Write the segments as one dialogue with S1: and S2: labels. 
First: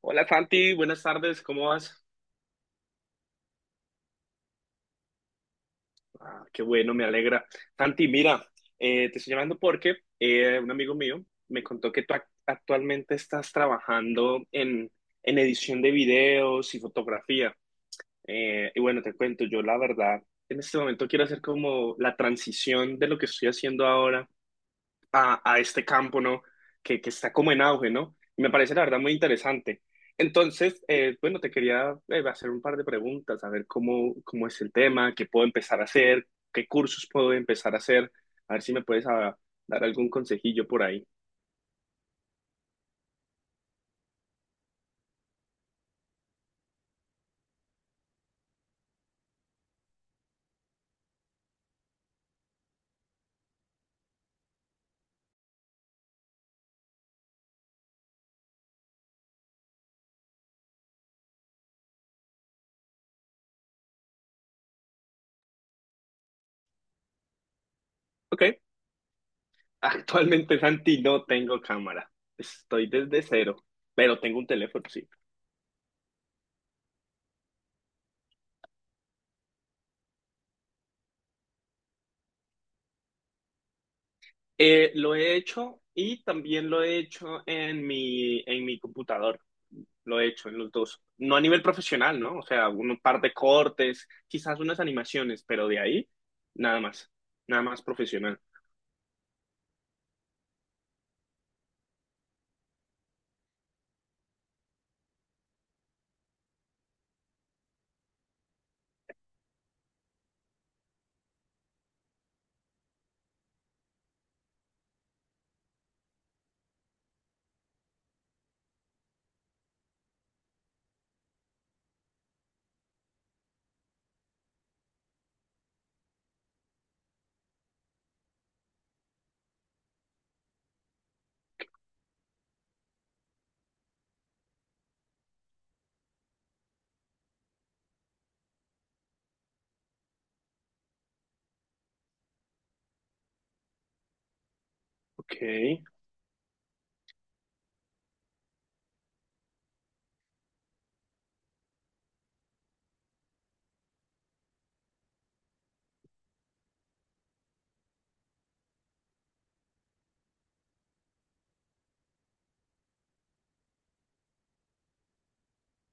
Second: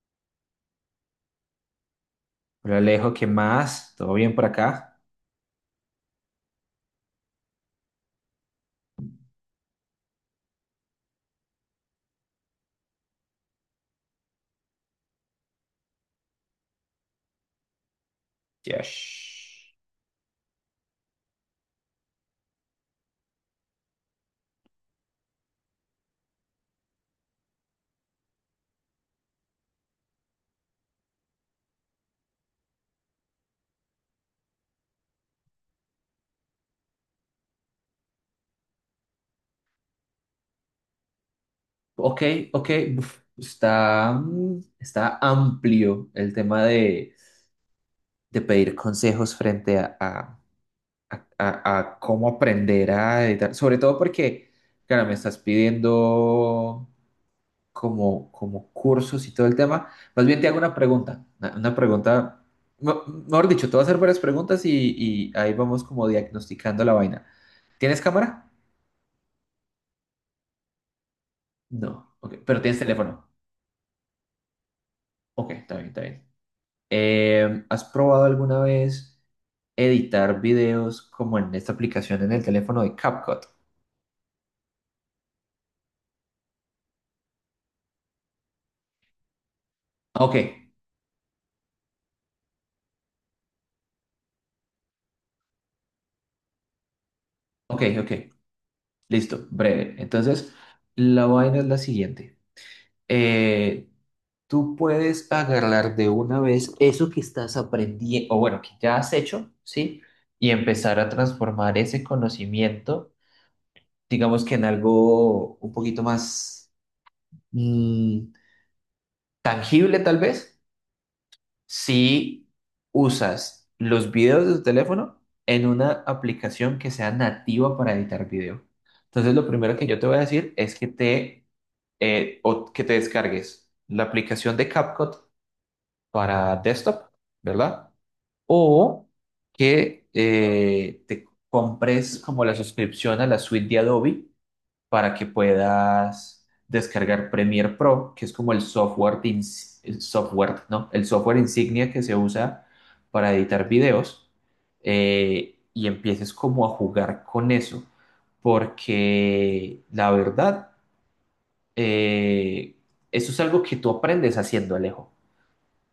S1: Hola Santi, buenas tardes, ¿cómo vas?
S2: Hola Alejo, ¿qué más? ¿Todo bien por acá?
S1: Ah, qué bueno, me alegra. Santi, mira, te estoy llamando porque un amigo mío me contó que tú actualmente estás trabajando en, edición de videos y fotografía. Y bueno, te cuento, yo
S2: Yes.
S1: la verdad, en este momento quiero hacer como la transición de lo que estoy haciendo ahora a, este campo, ¿no? Que está como en auge, ¿no? Me parece la verdad muy interesante. Entonces, bueno, te quería hacer un par de preguntas, a ver cómo es el tema, qué puedo empezar a hacer, qué cursos puedo empezar a hacer, a ver si me puedes dar algún consejillo por ahí.
S2: Ok, ok. Está, está amplio el tema de pedir consejos frente a, a cómo aprender a editar. Sobre todo porque, claro, me estás pidiendo como cursos y todo el tema. Más bien te hago una pregunta. Una pregunta, me- mejor dicho, te voy a hacer varias preguntas y ahí vamos como diagnosticando la vaina. ¿Tienes
S1: Ok.
S2: cámara?
S1: Actualmente, Santi, no tengo cámara,
S2: No, ok, pero tienes
S1: estoy desde
S2: teléfono.
S1: cero, pero tengo un teléfono, sí.
S2: Ok, está bien, está bien. ¿Has probado alguna vez editar videos como en esta aplicación en el teléfono de CapCut?
S1: Lo he hecho y también lo he hecho en mi computador. Lo he
S2: Ok,
S1: hecho en los dos. No a nivel profesional, ¿no? O sea, un par de cortes, quizás unas animaciones, pero de ahí nada más. Nada más
S2: ok, ok.
S1: profesional.
S2: Listo, breve. Entonces, la vaina es la siguiente. Eh, tú puedes agarrar de una vez eso que estás aprendiendo, o bueno, que ya has hecho, ¿sí? Y empezar a transformar ese conocimiento, digamos que en algo un poquito más mm, tangible, tal vez. Si usas los videos de tu teléfono en una aplicación que sea nativa para editar video. Entonces, lo primero que yo te voy a decir es que te, o que te descargues la aplicación de CapCut para desktop, ¿verdad? O que te compres como la suscripción a la suite de Adobe para que
S1: Ok.
S2: puedas descargar Premiere Pro, que es como el software, el software, ¿no? El software insignia que se usa para editar videos y empieces como a jugar con eso, porque la verdad, eh, eso es algo que tú aprendes haciendo, Alejo.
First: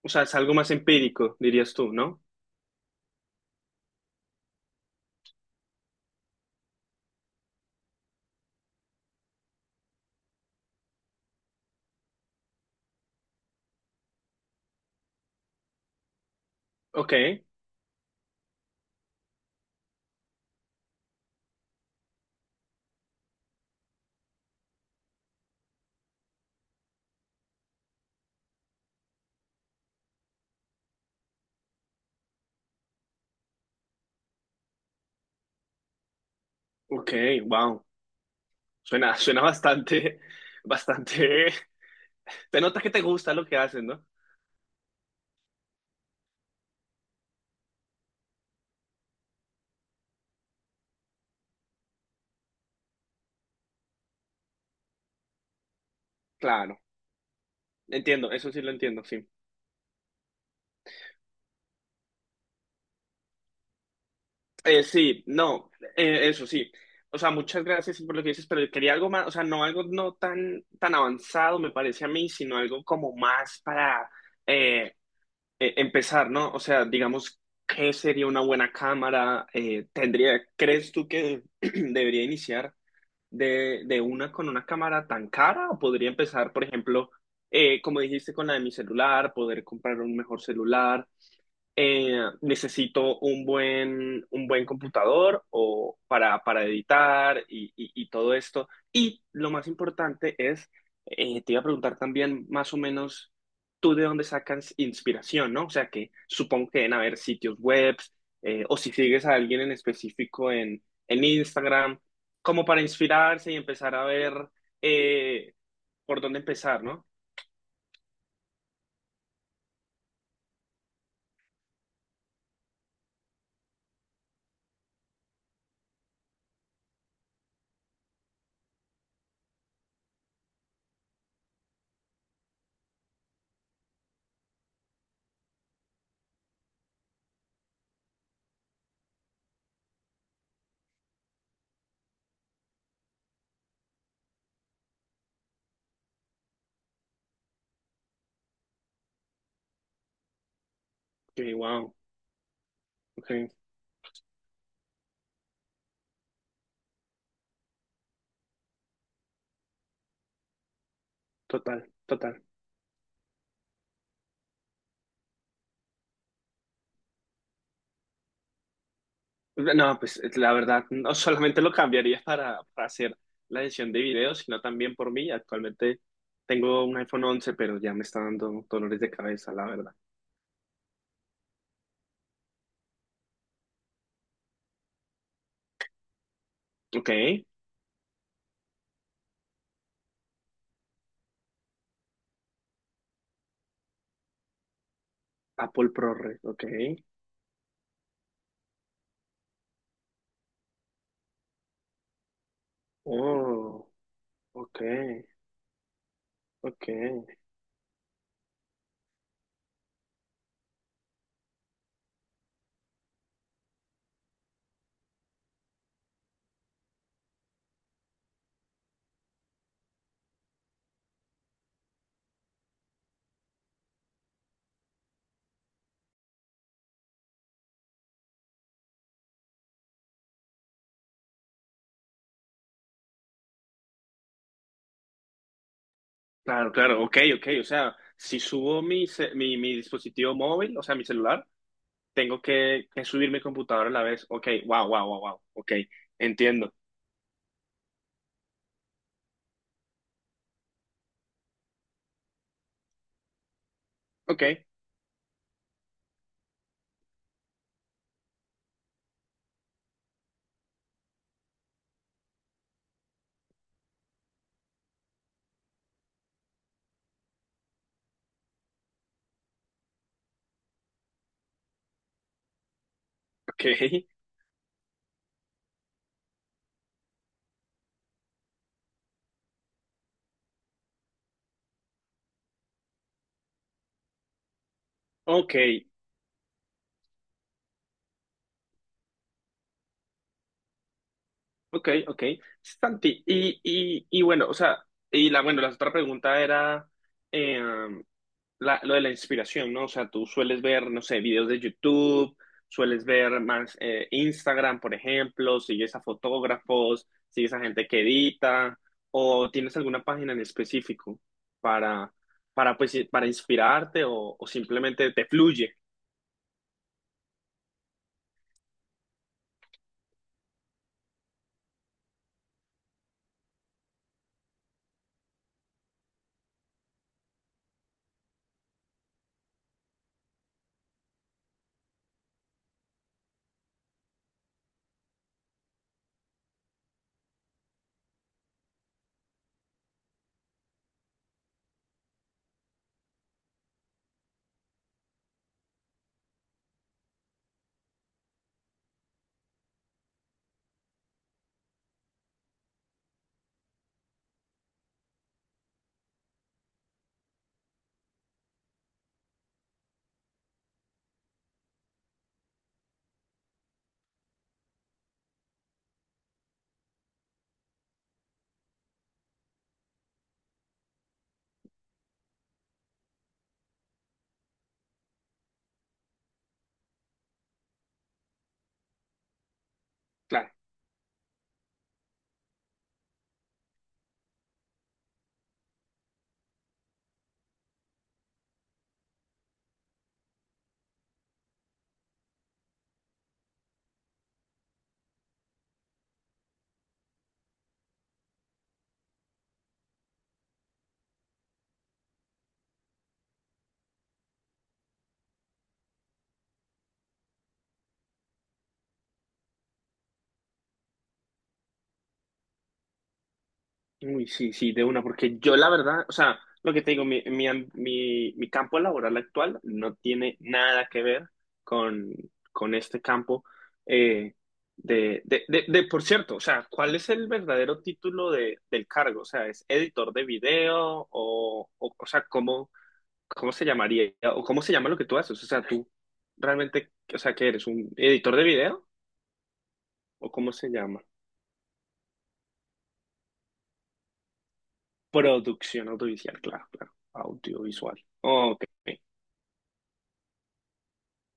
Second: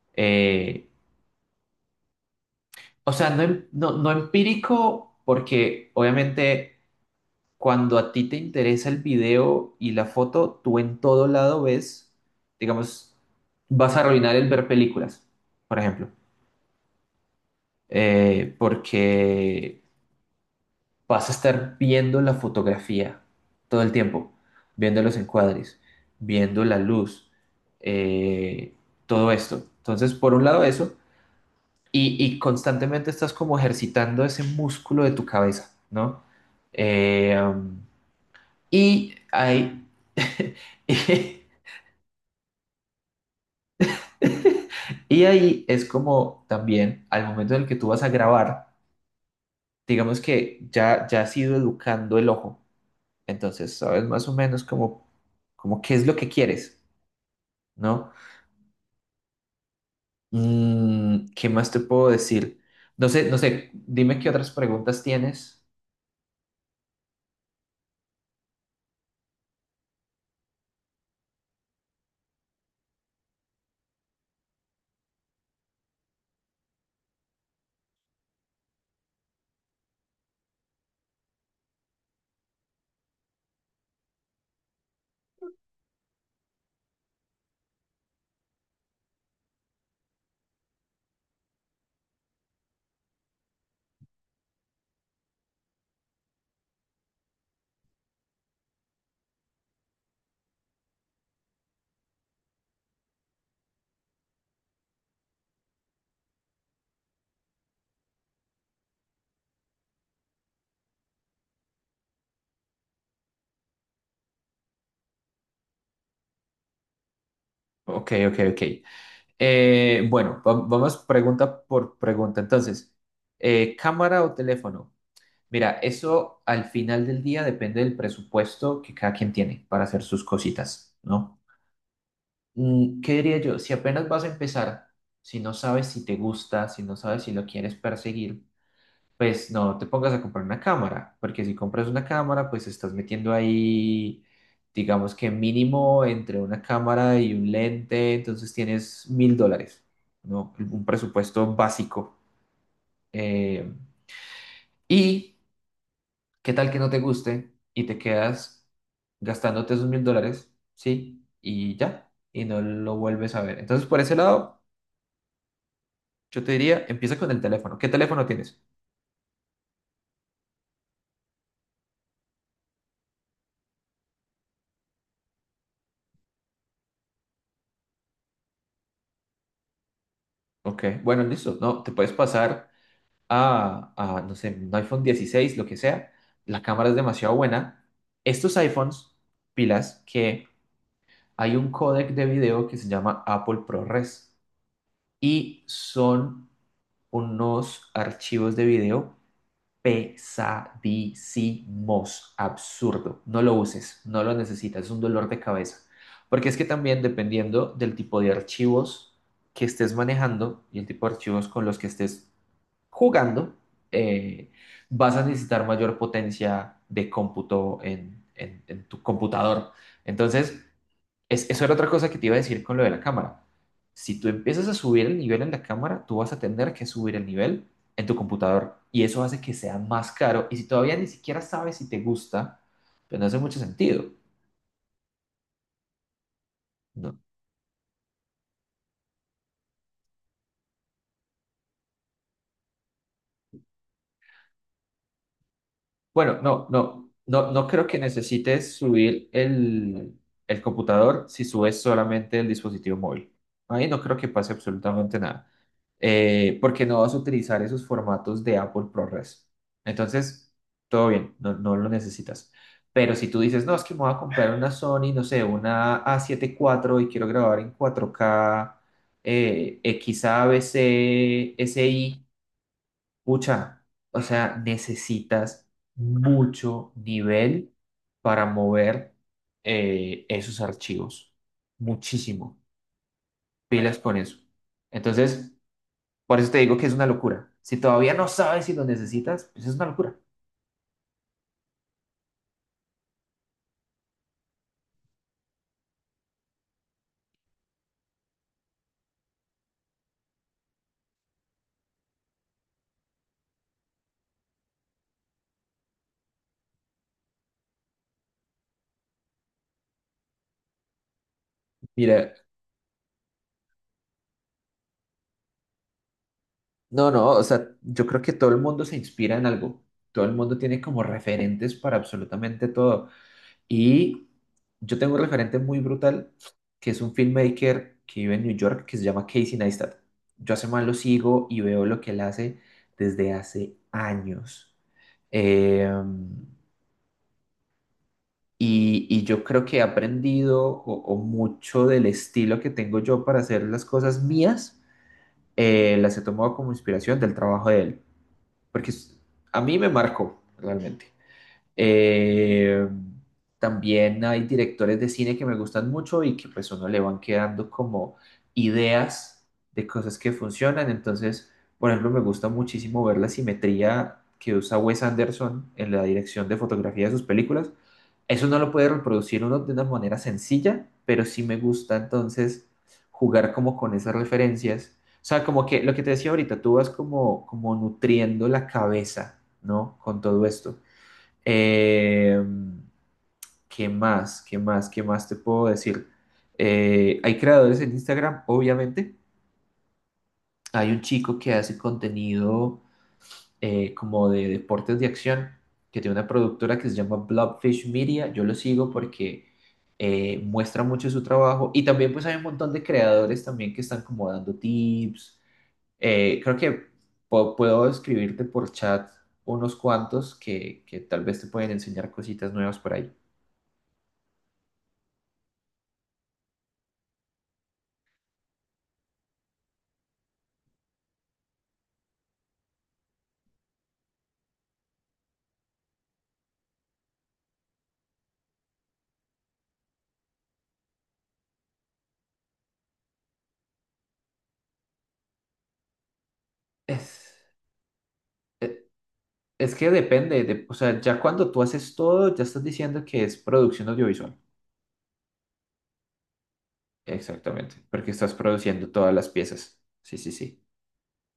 S1: O sea, es algo más
S2: Eh,
S1: empírico, dirías tú, ¿no?
S2: o sea, no, no, no empírico, porque obviamente cuando a ti te interesa el video y la foto, tú en todo lado ves, digamos, vas a arruinar el ver películas, por ejemplo,
S1: Ok,
S2: porque vas a estar viendo la fotografía todo el tiempo, viendo los encuadres, viendo la luz, eh, todo esto. Entonces, por un lado eso, y constantemente estás como ejercitando ese músculo de tu cabeza, ¿no?
S1: ok,
S2: Eh,
S1: wow.
S2: Y
S1: Suena
S2: ahí,
S1: bastante,
S2: y,
S1: bastante. Te notas que te gusta lo que haces, ¿no?
S2: y ahí es como también al momento en el que tú vas a grabar, digamos que ya, ya has ido educando el ojo, entonces sabes más o menos como qué es lo que quieres,
S1: Claro,
S2: ¿no?
S1: entiendo, eso sí lo entiendo, sí.
S2: ¿Qué más te puedo decir? No sé, no sé, dime qué otras preguntas
S1: Sí,
S2: tienes.
S1: no, eso sí. O sea, muchas gracias por lo que dices, pero quería algo más, o sea, no algo no tan avanzado, me parece a mí, sino algo como más para eh, empezar, ¿no? O sea, digamos, ¿qué sería una buena cámara? ¿Crees tú que debería iniciar de una con una cámara tan cara? ¿O podría empezar, por ejemplo, como dijiste, con la de mi celular, poder comprar un mejor celular? Necesito un buen computador o para editar y, y todo esto. Y lo más importante es, te iba a preguntar también más o menos tú de dónde sacas inspiración, ¿no? O sea, que supongo que deben haber sitios web o si sigues a alguien en específico en, Instagram, como para inspirarse y empezar a ver eh, por dónde empezar, ¿no?
S2: Ok, ok, ok. Bueno, vamos pregunta por pregunta. Entonces, ¿cámara o teléfono? Mira, eso al final del día depende del presupuesto que cada quien tiene para hacer sus cositas, ¿no? ¿Qué diría yo? Si apenas vas a empezar, si no sabes si te gusta, si no sabes si lo quieres perseguir, pues no te pongas a comprar una cámara, porque si compras una cámara, pues estás metiendo ahí, digamos que mínimo entre una cámara y un lente, entonces tienes $1000, ¿no? Un
S1: Que
S2: presupuesto
S1: wow,
S2: básico.
S1: ok,
S2: Eh, y ¿Qué tal que no te guste y te quedas gastándote esos $1000? Sí, y
S1: total,
S2: ya,
S1: total.
S2: y no lo vuelves a ver. Entonces, por ese lado, yo te diría, empieza con el teléfono. ¿Qué teléfono tienes?
S1: No, pues la verdad, no solamente lo cambiaría para hacer la edición de videos, sino también por mí. Actualmente tengo un iPhone 11, pero ya me está dando dolores de cabeza, la verdad.
S2: Ok, bueno, listo. No, te puedes pasar a, no sé, un iPhone 16, lo que sea. La cámara es
S1: Ok,
S2: demasiado buena. Estos iPhones, pilas, que hay un códec de video que se llama Apple ProRes y
S1: Apple ProRes,
S2: son
S1: ok.
S2: unos archivos de video pesadísimos, absurdo. No lo
S1: Oh,
S2: uses, no lo
S1: ok,
S2: necesitas, es un dolor de cabeza. Porque es que
S1: ok.
S2: también dependiendo del tipo de archivos que estés manejando y el tipo de archivos con los que estés jugando, eh, vas a necesitar mayor potencia de cómputo en, en tu computador. Entonces, es, eso era otra cosa que te iba a decir con lo de la cámara. Si tú empiezas a subir el nivel en la cámara, tú vas a tener que subir el nivel en tu computador y eso hace que sea más caro. Y si todavía ni siquiera sabes si te gusta, pues no hace mucho sentido.
S1: Claro, claro, ok,
S2: ¿No?
S1: ok. O sea, si subo mi dispositivo móvil, o sea, mi celular, tengo que subir mi computadora a la vez. Ok, wow, wow, wow, wow. Ok,
S2: Bueno,
S1: entiendo.
S2: no creo que necesites subir el computador si subes solamente el dispositivo móvil. Ahí no creo que
S1: Ok,
S2: pase absolutamente nada. Porque no vas a utilizar esos formatos de Apple ProRes. Entonces, todo bien, no, no lo necesitas. Pero si tú dices, no, es que me voy a comprar una Sony, no sé, una a siete cuatro y quiero grabar en 4K XAVC, SI.
S1: ok,
S2: Pucha, o sea, necesitas mucho nivel para mover esos archivos. Muchísimo. Pilas con eso. Entonces,
S1: ok.
S2: por eso te digo que es una locura. Si todavía no sabes si lo necesitas, pues es una locura.
S1: Ok, ok. Sí, Santi, y bueno, o sea, bueno, la otra pregunta era eh, lo de la inspiración, ¿no? O sea, tú sueles ver, no sé, videos de YouTube, sueles ver más Instagram, por ejemplo, sigues a fotógrafos, sigues a gente que edita, o tienes alguna página en específico para,
S2: Mira,
S1: pues, para inspirarte o simplemente te fluye.
S2: no, no, o sea, yo creo que todo el mundo se inspira en algo. Todo el mundo tiene como referentes para absolutamente todo. Y yo tengo un referente muy brutal, que es un filmmaker que vive en New York, que se llama Casey Neistat. Yo hace más lo sigo y veo lo que él hace desde hace años. Eh, y yo creo que he aprendido o mucho del estilo que tengo yo para hacer las cosas mías, las he tomado como inspiración del trabajo de él, porque es- a mí me marcó realmente. Eh, también hay directores de cine que me gustan mucho y que pues uno le van quedando como ideas de cosas que funcionan. Entonces, por ejemplo, me gusta muchísimo ver la simetría que usa Wes Anderson en la dirección de fotografía de sus películas. Eso no lo puede reproducir uno de una manera sencilla, pero sí me gusta entonces jugar como con esas referencias. O sea, como que lo que te decía ahorita, tú vas como nutriendo la cabeza, ¿no? Con todo
S1: Claro.
S2: esto. Eh, ¿Qué más? ¿Qué más? ¿Qué más te puedo decir? Hay creadores en Instagram, obviamente. Hay un chico que hace contenido como de deportes de acción, que tiene una productora que se llama Blobfish Media. Yo lo sigo porque muestra mucho su trabajo. Y también pues hay un montón de creadores también que están como dando tips. Creo que puedo escribirte por chat unos cuantos que tal vez te pueden enseñar cositas nuevas por ahí.
S1: Uy, sí, sí, de una, porque yo la verdad, o sea, lo que te digo, mi campo laboral actual no tiene nada que ver con, este campo eh, por cierto, o sea, ¿cuál es el verdadero título del cargo? O sea, ¿es editor de video o, o sea, cómo se llamaría o cómo se llama lo que tú haces? O sea, tú realmente, o sea, ¿qué
S2: Es-
S1: eres? ¿Un editor de video
S2: e- Es que
S1: o
S2: depende,
S1: cómo se
S2: o sea,
S1: llama?
S2: ya cuando tú haces todo, ya estás diciendo que es producción audiovisual.
S1: Producción audiovisual, claro, claro,
S2: Exactamente,
S1: audiovisual.
S2: porque estás
S1: Ok.
S2: produciendo todas las piezas. Sí, sí, sí.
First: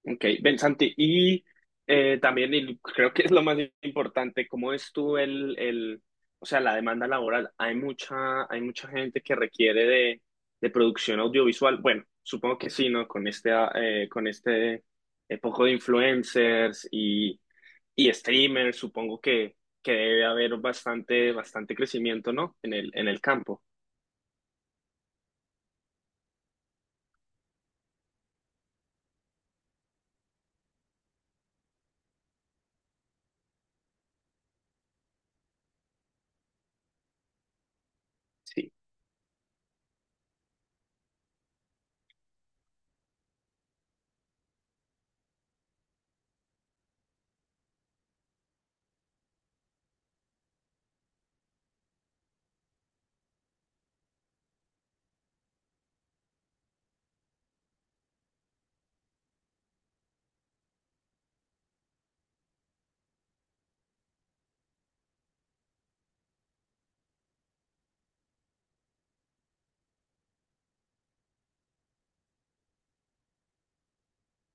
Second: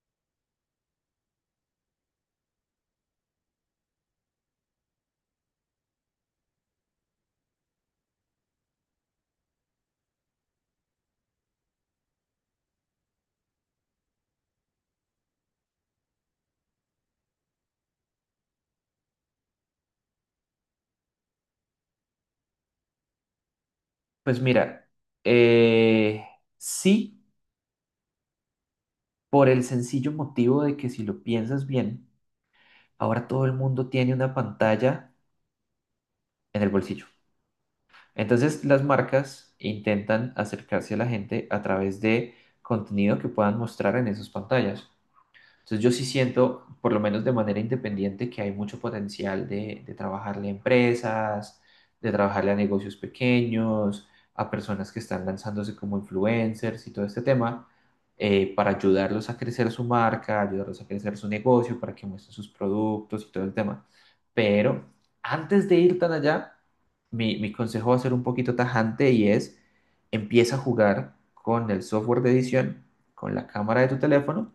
S1: Ok, ven Santi, y también y creo que es lo más importante, ¿cómo es tú o sea, la demanda laboral? Hay mucha gente que requiere de producción audiovisual. Bueno, supongo que sí, ¿no? Con este poco de influencers y, streamers, supongo que debe haber bastante, bastante crecimiento, ¿no? En el campo.
S2: Pues mira, eh, sí, por el sencillo motivo de que si lo piensas bien, ahora todo el mundo tiene una pantalla en el bolsillo. Entonces,
S1: Sí,
S2: las marcas intentan acercarse a la gente a través de contenido que puedan mostrar en esas pantallas. Entonces yo sí siento, por lo menos de manera independiente, que hay mucho potencial de trabajarle a empresas, de trabajarle a negocios pequeños, a personas que están lanzándose como influencers y todo este tema, para ayudarlos a crecer su marca, ayudarlos a crecer su negocio, para que muestren sus productos y todo el tema. Pero antes de ir tan allá, mi consejo va a ser un poquito tajante y es, empieza a jugar con el software de edición, con la cámara de tu teléfono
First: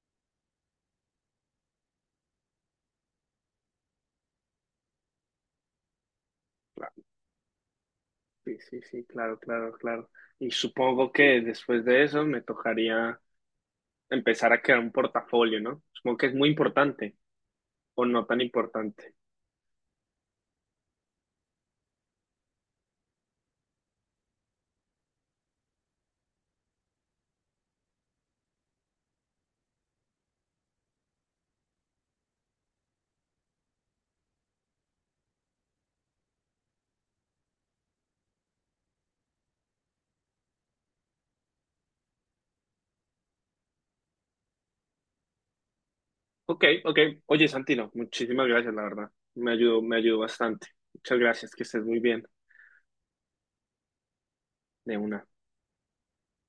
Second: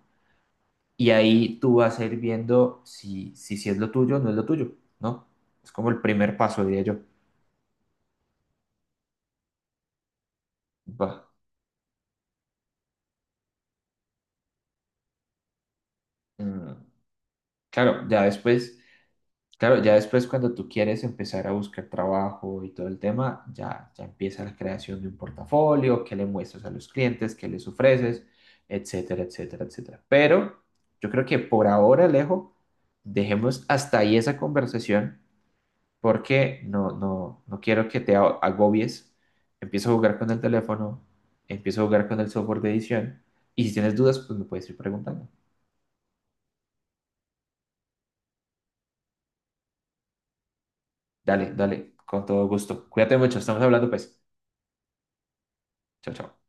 S2: y ahí tú vas a ir viendo si, si, si es lo tuyo o no es lo tuyo, ¿no? Es como el primer paso, diría yo.
S1: claro, sí, sí, sí, claro, claro, claro. Y
S2: Va.
S1: supongo que después de eso me tocaría empezar a crear un portafolio, ¿no? Supongo que es muy
S2: Mm,
S1: importante o
S2: Claro, ya
S1: no tan
S2: después,
S1: importante.
S2: claro, ya después cuando tú quieres empezar a buscar trabajo y todo el tema, ya, ya empieza la creación de un portafolio, qué le muestras a los clientes, qué les ofreces, etcétera, etcétera, etcétera. Pero yo creo que por ahora, Alejo, dejemos hasta ahí esa conversación porque no quiero que te agobies. Empiezo a jugar con el teléfono, empiezo a jugar con el software de edición y si tienes dudas, pues me puedes ir preguntando.
S1: Ok, ok. Oye, Santino, muchísimas gracias, la verdad. Me ayudó bastante. Muchas
S2: Dale,
S1: gracias, que estés
S2: dale,
S1: muy
S2: con
S1: bien
S2: todo gusto. Cuídate mucho, estamos hablando pues.
S1: de una.
S2: Chao, chao.